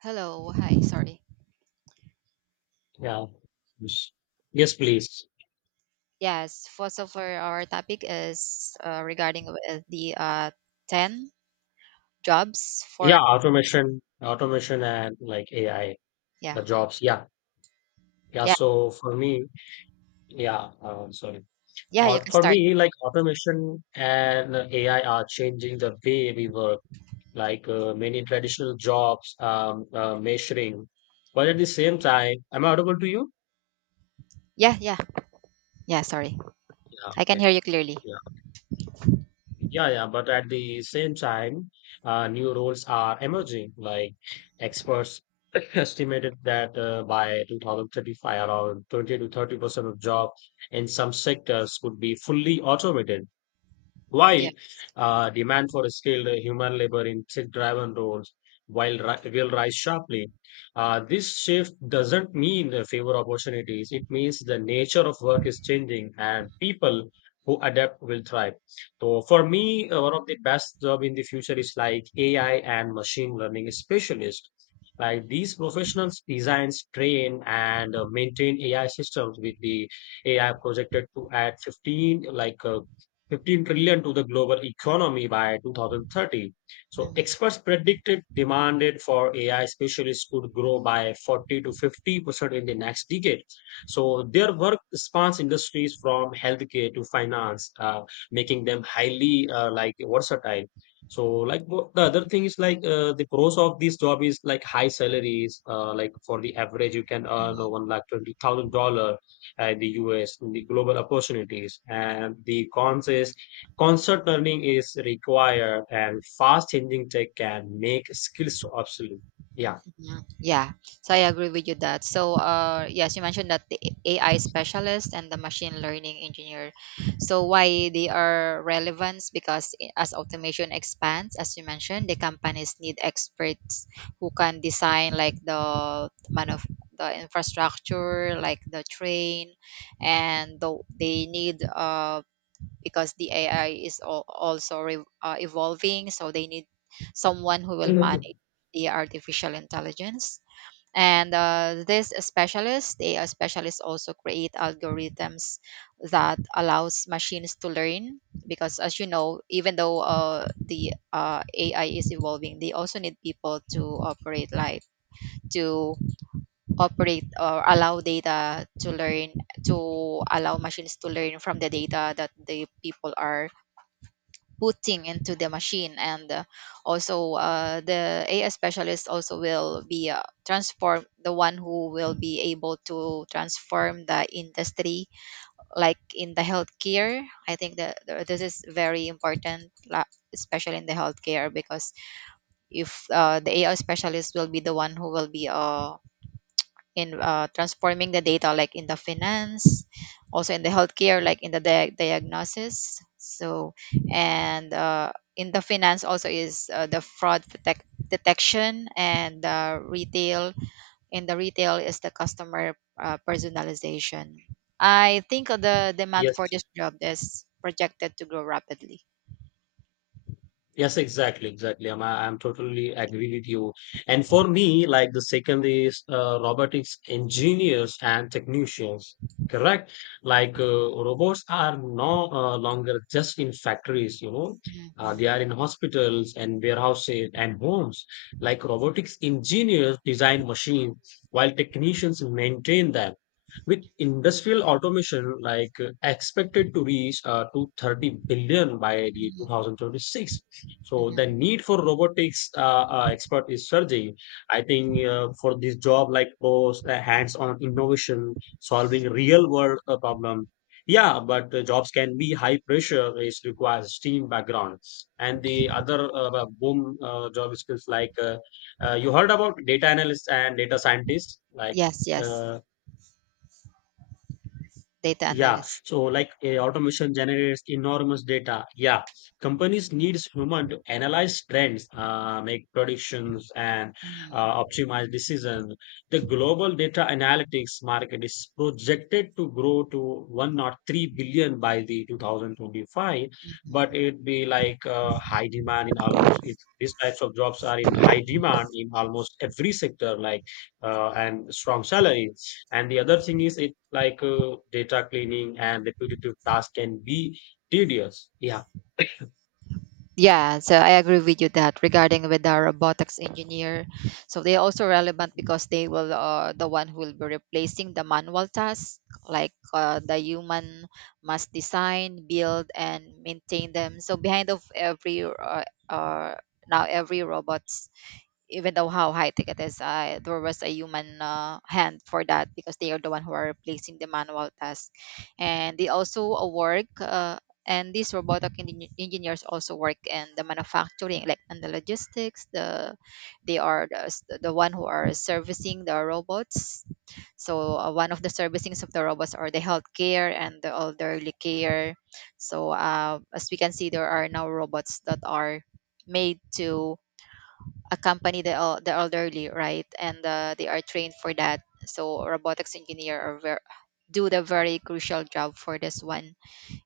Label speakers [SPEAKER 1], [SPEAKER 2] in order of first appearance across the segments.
[SPEAKER 1] Hello. Hi. Sorry.
[SPEAKER 2] Yeah. Yes, yes, please.
[SPEAKER 1] Yes. First of all, our topic is regarding with the 10 jobs for.
[SPEAKER 2] Yeah, automation and like AI,
[SPEAKER 1] Yeah.
[SPEAKER 2] the jobs. Yeah. Yeah.
[SPEAKER 1] Yeah.
[SPEAKER 2] So for me, yeah, sorry.
[SPEAKER 1] Yeah. You can
[SPEAKER 2] For
[SPEAKER 1] start.
[SPEAKER 2] me, like automation and AI are changing the way we work. Like many traditional jobs, measuring. But at the same time, am I audible to you?
[SPEAKER 1] Yeah. Yeah. Yeah. Sorry.
[SPEAKER 2] Yeah.
[SPEAKER 1] I can hear
[SPEAKER 2] Okay.
[SPEAKER 1] you clearly.
[SPEAKER 2] Yeah. Yeah, yeah, but at the same time, new roles are emerging. Like experts estimated that by 2035, around 20 to 30% of jobs in some sectors could be fully automated. While
[SPEAKER 1] Yes.
[SPEAKER 2] demand for skilled human labor in tech-driven roles will rise sharply. This shift doesn't mean fewer opportunities. It means the nature of work is changing, and people who adapt will thrive. So, for me, one of the best job in the future is like AI and machine learning specialist. Like these professionals designs, train, and maintain AI systems, with the AI projected to add 15 trillion to the global economy by 2030. So
[SPEAKER 1] Mm-hmm.
[SPEAKER 2] experts predicted demanded for AI specialists could grow by 40 to 50% in the next decade. So their work spans industries from healthcare to finance, making them highly like versatile. So the other thing is like the pros of this job is like high salaries. Like, for the average, you can earn
[SPEAKER 1] Mm-hmm.
[SPEAKER 2] $120,000 the US, the global opportunities, and the cons is constant learning is required, and fast changing tech can make skills so obsolete. Yeah.
[SPEAKER 1] Mhm. Yeah. So I agree with you that. So yes, you mentioned that the AI specialist and the machine learning engineer. So why they are relevant as automation expands, as you mentioned, the companies need experts who can design like the man of the infrastructure, like the train, and they need because the AI is evolving. So they need someone who will
[SPEAKER 2] Mhm.
[SPEAKER 1] manage the artificial intelligence. And these specialists, the AI specialists, also create algorithms that allows machines to learn. Because as you know, even though the AI is evolving, they also need people to operate like to operate or allow data to learn to allow machines to learn from the data that the people are putting into the machine and also the AI specialist also will be transform the one who will be able to transform the industry, like in the healthcare. I think that this is very important especially in the healthcare because if the AI specialist will be the one who will be in transforming the data, like in the finance, also in the healthcare like in the diagnosis. So and in the finance also is the fraud detection, and the retail, in the retail is the customer personalization. I think the demand for
[SPEAKER 2] Yes.
[SPEAKER 1] this job is projected to grow rapidly.
[SPEAKER 2] Yes, exactly, exactly. I'm totally agree with you. And for me, like the second is robotics engineers and technicians. Correct. Like robots are no longer just in factories. You know,
[SPEAKER 1] Mhm,
[SPEAKER 2] uh, they
[SPEAKER 1] mhm,
[SPEAKER 2] are in hospitals and warehouses and homes. Like robotics engineers design machines, while technicians maintain them. With industrial automation, like expected to reach to 30 billion by the
[SPEAKER 1] mhm,
[SPEAKER 2] 2026, so the
[SPEAKER 1] mhm.
[SPEAKER 2] need for robotics expert is surging. I think for this job, like those hands-on innovation, solving real-world problem. Yeah, but the jobs can be high pressure. It requires team background, and the other boom job skills like you heard about data analysts and data scientists, like.
[SPEAKER 1] Yes, yes.
[SPEAKER 2] Uh,
[SPEAKER 1] Data
[SPEAKER 2] yeah,
[SPEAKER 1] analyst.
[SPEAKER 2] so like automation generates enormous data. Yeah, companies needs human to analyze trends, make predictions, and
[SPEAKER 1] Mhm.
[SPEAKER 2] optimize decisions. The global data analytics market is projected to grow to 103 billion by the 2025, but it'd be like high demand in almost it, these types of jobs are in high demand in almost every sector, like and strong salary. And the other thing is, it like data cleaning and repetitive tasks can be tedious. Yeah.
[SPEAKER 1] Yeah, so I agree with you that regarding with the robotics engineer, so they're also relevant because the one who will be replacing the manual tasks, like the human must design, build, and maintain them. So behind of uh, every robot, even though how high tech it is, there was a human hand for that, because they are the one who are replacing the manual task. And they also work, and these robotic engineers also work in the manufacturing, like in the logistics. They are the one who are servicing the robots. So one of the servicings of the robots are the healthcare and the elderly care. So as we can see, there are now robots that are made to accompany the elderly, right? And they are trained for that. So robotics engineer do the very crucial job for this one.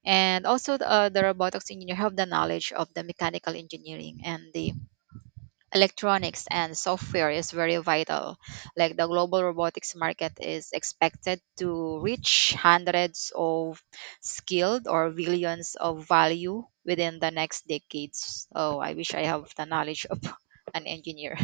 [SPEAKER 1] And also the robotics engineer have the knowledge of the mechanical engineering, and the electronics and software is very vital. Like the global robotics market is expected to reach hundreds of skilled or billions of value within the next decades. Oh, I wish I have the knowledge of an engineer.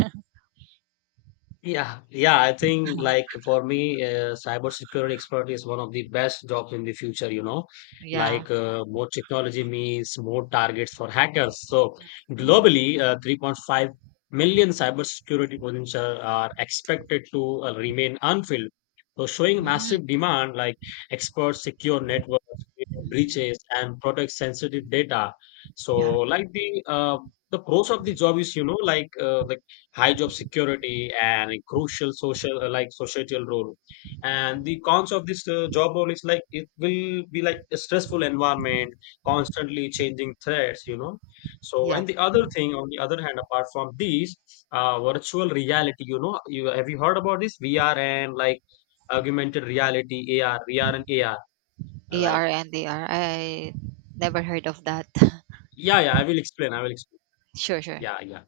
[SPEAKER 2] Yeah, yeah, I think, like for me, cybersecurity expert is one of the best jobs in the future.
[SPEAKER 1] Yeah.
[SPEAKER 2] Like more technology means more targets for hackers. So
[SPEAKER 1] Mhm.
[SPEAKER 2] globally, 3.5 million cybersecurity positions are expected to remain unfilled. So showing massive demand, like experts secure networks, prevent
[SPEAKER 1] Mhm.
[SPEAKER 2] breaches, and protect sensitive data. So
[SPEAKER 1] Yeah.
[SPEAKER 2] like the pros of the job is, like the high job security and a crucial social like societal role, and the cons of this job role is like it will be like a stressful environment, constantly changing threats. So,
[SPEAKER 1] Yeah.
[SPEAKER 2] and the other thing on the other hand, apart from these, virtual reality. You heard about this VR and like augmented reality, AR, VR, and AR. Like,
[SPEAKER 1] AR and AR. Never heard of that.
[SPEAKER 2] yeah, yeah, I will explain.
[SPEAKER 1] Sure, sure.
[SPEAKER 2] Yeah, yeah.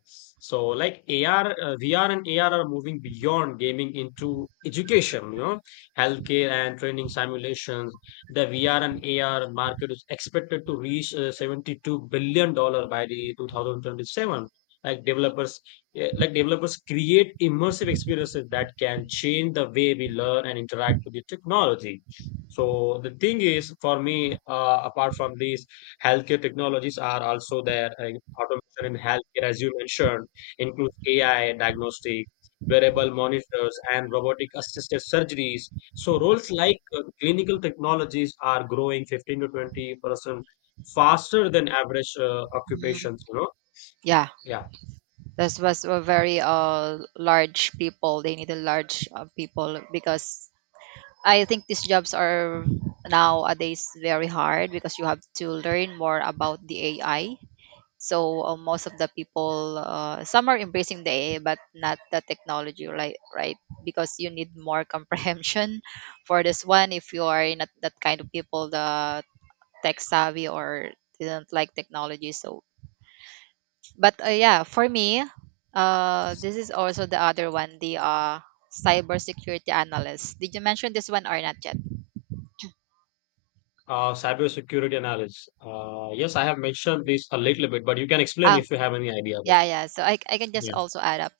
[SPEAKER 2] So like AR, VR and AR are moving beyond gaming into education, healthcare, and training simulations. The VR and AR market is expected to reach $72 billion by the 2027. Like developers, like developers create immersive experiences that can change the way we learn and interact with the technology. So the thing is, for me, apart from this, healthcare technologies are also there. Automation in healthcare, as you mentioned, includes AI diagnostic, wearable monitors, and robotic assisted surgeries. So roles like clinical technologies are growing 15 to 20% faster than average
[SPEAKER 1] Mhm.
[SPEAKER 2] occupations, you know?
[SPEAKER 1] Yeah.
[SPEAKER 2] Yeah.
[SPEAKER 1] This was a very large people. They need a large people because I think these jobs are nowadays very hard because you have to learn more about the AI. So most of the people, some are embracing the AI, but not the technology, right? Right, because you need more comprehension for this one. If you are not that kind of people, the tech savvy or didn't like technology. So but yeah, for me, this is also the other one, the cybersecurity analyst. Did you mention this one or not yet?
[SPEAKER 2] Cybersecurity analysis. Yes, I have mentioned this a little bit, but you can explain
[SPEAKER 1] Oh,
[SPEAKER 2] if you have any idea about
[SPEAKER 1] yeah, yeah. So I can just
[SPEAKER 2] it.
[SPEAKER 1] also add up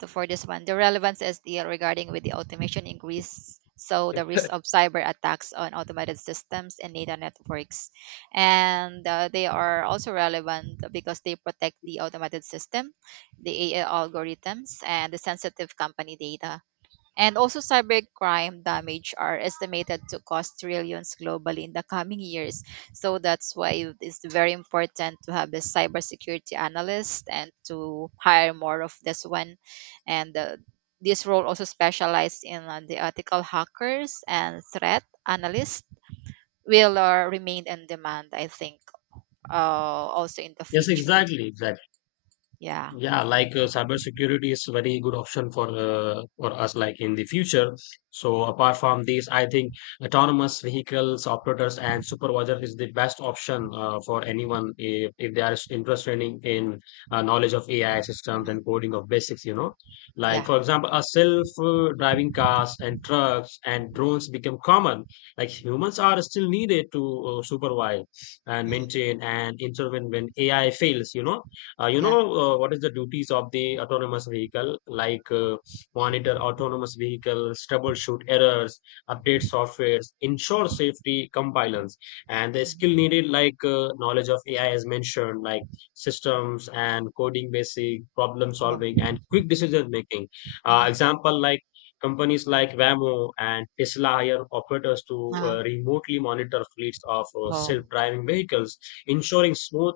[SPEAKER 1] to, for this one. The relevance is the regarding with the automation increase, so the
[SPEAKER 2] Yeah.
[SPEAKER 1] risk of cyber attacks on automated systems and data networks, and they are also relevant because they protect the automated system, the AI algorithms, and the sensitive company data. And also, cybercrime damage are estimated to cost trillions globally in the coming years. So that's why it's very important to have a cybersecurity analyst, and to hire more of this one. And this role also specialized in the ethical hackers and threat analysts will remain in demand, I think, also in the
[SPEAKER 2] Yes,
[SPEAKER 1] future.
[SPEAKER 2] exactly, exactly.
[SPEAKER 1] Yeah.
[SPEAKER 2] Yeah, like cybersecurity is very good option for us, like in the future. So apart from these, I think autonomous vehicles operators and supervisor is the best option for anyone, if they are interested in knowledge of AI systems
[SPEAKER 1] Mhm.
[SPEAKER 2] and coding of basics. Like,
[SPEAKER 1] Yeah.
[SPEAKER 2] for example, a self-driving cars and trucks and drones become common. Like humans are still needed to supervise and
[SPEAKER 1] Mm.
[SPEAKER 2] maintain and intervene when AI fails. You know uh, you
[SPEAKER 1] Yeah.
[SPEAKER 2] know uh, what is the duties of the autonomous vehicle, like monitor autonomous vehicles, troubleshoot errors, update softwares, ensure safety compliance, and the skill
[SPEAKER 1] Mhm.
[SPEAKER 2] needed, like knowledge of AI, as mentioned, like systems and coding basic, problem
[SPEAKER 1] Oh.
[SPEAKER 2] solving, and quick decision making.
[SPEAKER 1] Hmm.
[SPEAKER 2] Example like companies like Waymo and Tesla hire operators to
[SPEAKER 1] Uh,
[SPEAKER 2] remotely monitor fleets of
[SPEAKER 1] oh.
[SPEAKER 2] self-driving vehicles, ensuring smooth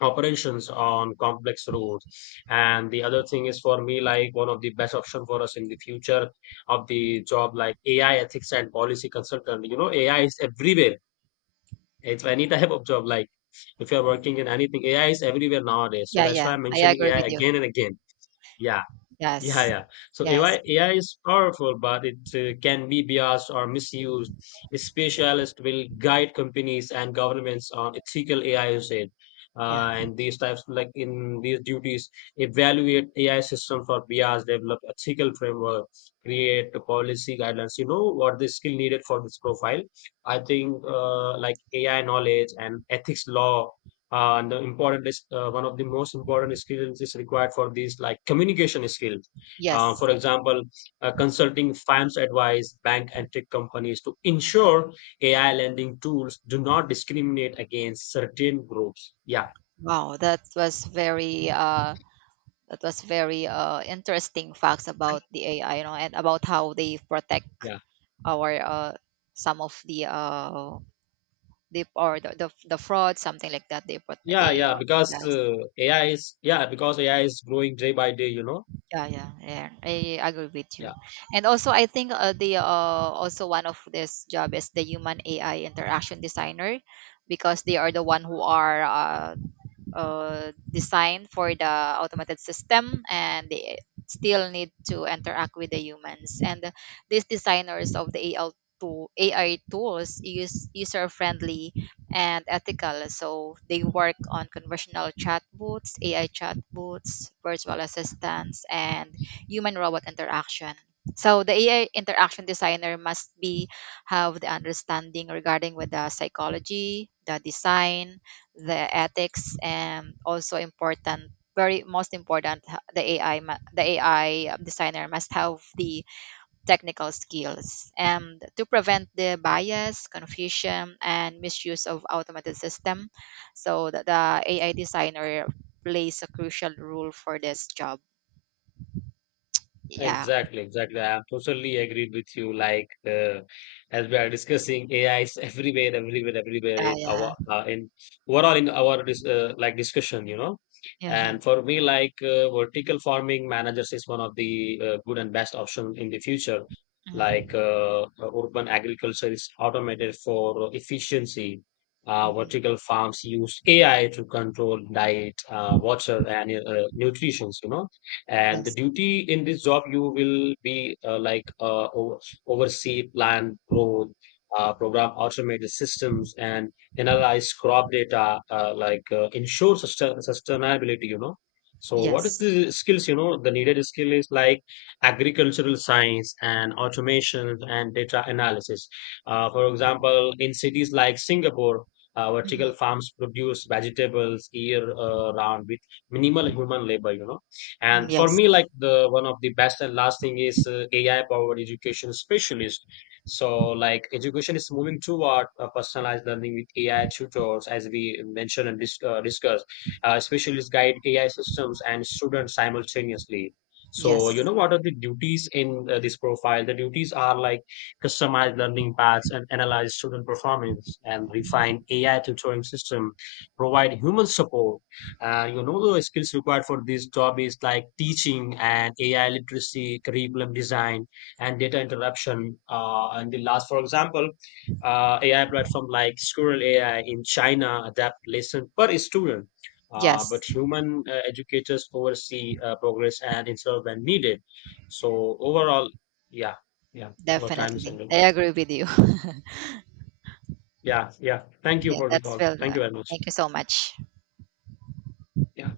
[SPEAKER 2] operations on complex roads. And the other thing is, for me, like one of the best option for us in the future of the job, like AI ethics and policy consultant. AI is everywhere. It's any type of job, like if you're working in anything, AI is everywhere nowadays, so
[SPEAKER 1] Yeah.
[SPEAKER 2] that's why
[SPEAKER 1] Yeah.
[SPEAKER 2] I'm
[SPEAKER 1] I
[SPEAKER 2] mentioning
[SPEAKER 1] agree
[SPEAKER 2] AI
[SPEAKER 1] with you.
[SPEAKER 2] again and again. Yeah. Yeah,
[SPEAKER 1] Yes.
[SPEAKER 2] yeah. So
[SPEAKER 1] Yes.
[SPEAKER 2] AI is powerful, but it can be biased or misused. Specialists will guide companies and governments on ethical AI usage.
[SPEAKER 1] Yeah.
[SPEAKER 2] And these types, like in these duties, evaluate AI system for bias, develop ethical framework, create the policy guidelines. You know what the skill needed for this profile. I think like AI knowledge and ethics law, and the important is one of the most important skills is required for these, like communication skills. For
[SPEAKER 1] Yes.
[SPEAKER 2] example, consulting firms advise bank and tech companies to ensure AI lending tools do not discriminate against certain groups. Yeah,
[SPEAKER 1] Wow, that was very that was very interesting facts about the AI, you know, and about how they protect
[SPEAKER 2] yeah,
[SPEAKER 1] our some of the the fraud, something like that they put
[SPEAKER 2] yeah,
[SPEAKER 1] they
[SPEAKER 2] yeah. Because
[SPEAKER 1] yes.
[SPEAKER 2] AI is, yeah, because AI is growing day by day. You know.
[SPEAKER 1] Yeah, yeah, yeah. I agree with you.
[SPEAKER 2] Yeah.
[SPEAKER 1] And also I think the also one of this job is the human AI interaction designer, because they are the one who are designed for the automated system, and they still need to interact with the humans. And these designers of the al tool, AI tools, use user friendly and ethical, so they work on conversational chatbots, AI chatbots, virtual assistants, and human robot interaction. So the AI interaction designer must be have the understanding regarding with the psychology, the design, the ethics, and also important, very most important, the AI designer must have the technical skills and to prevent the bias, confusion, and misuse of automated system. So the AI designer plays a crucial role for this job. Yeah.
[SPEAKER 2] Exactly, exactly. I am totally agreed with you. Like as we are discussing, AI is everywhere, everywhere, everywhere
[SPEAKER 1] Yeah.
[SPEAKER 2] in
[SPEAKER 1] Yeah.
[SPEAKER 2] our in overall in our dis like discussion.
[SPEAKER 1] Yeah.
[SPEAKER 2] And for me, like vertical farming managers is one of the good and best option in the future. Like
[SPEAKER 1] Hmm.
[SPEAKER 2] urban agriculture is automated for efficiency.
[SPEAKER 1] Hmm.
[SPEAKER 2] Vertical farms use AI to control diet, water, and nutrition. And the
[SPEAKER 1] Yes.
[SPEAKER 2] duty in this job, you will be like oversee plant growth, program automated systems, and analyze crop data, like ensure sustainability. You know. So what is
[SPEAKER 1] Yes.
[SPEAKER 2] the skills? You know, the needed skill is like agricultural science and automation and data analysis. For example, in cities like Singapore,
[SPEAKER 1] Hmm.
[SPEAKER 2] vertical farms produce vegetables year round with minimal human labor. And for
[SPEAKER 1] Yes.
[SPEAKER 2] me, like the one of the best and last thing is AI powered education specialist. So like education is moving toward personalized learning with AI tutors, as we mentioned and discussed. Specialists guide AI systems and students simultaneously. So you
[SPEAKER 1] Yes.
[SPEAKER 2] know what are the duties in this profile. The duties are like customize learning paths and analyze student performance and
[SPEAKER 1] Mhm.
[SPEAKER 2] refine AI tutoring system, provide human support. And, the skills required for this job is like teaching and AI literacy, curriculum design, and data interruption. And the last, for example, AI platform like Squirrel AI in China adapt lesson per student, but
[SPEAKER 1] Yes.
[SPEAKER 2] human educators oversee progress and instead when needed. So overall, yeah, yeah, our time is
[SPEAKER 1] Definitely,
[SPEAKER 2] ending.
[SPEAKER 1] I agree with you.
[SPEAKER 2] Yeah, yeah. Thank you
[SPEAKER 1] Yeah,
[SPEAKER 2] for the
[SPEAKER 1] that's
[SPEAKER 2] call.
[SPEAKER 1] well.
[SPEAKER 2] Thank you very much.
[SPEAKER 1] Thank you so much.
[SPEAKER 2] Yeah.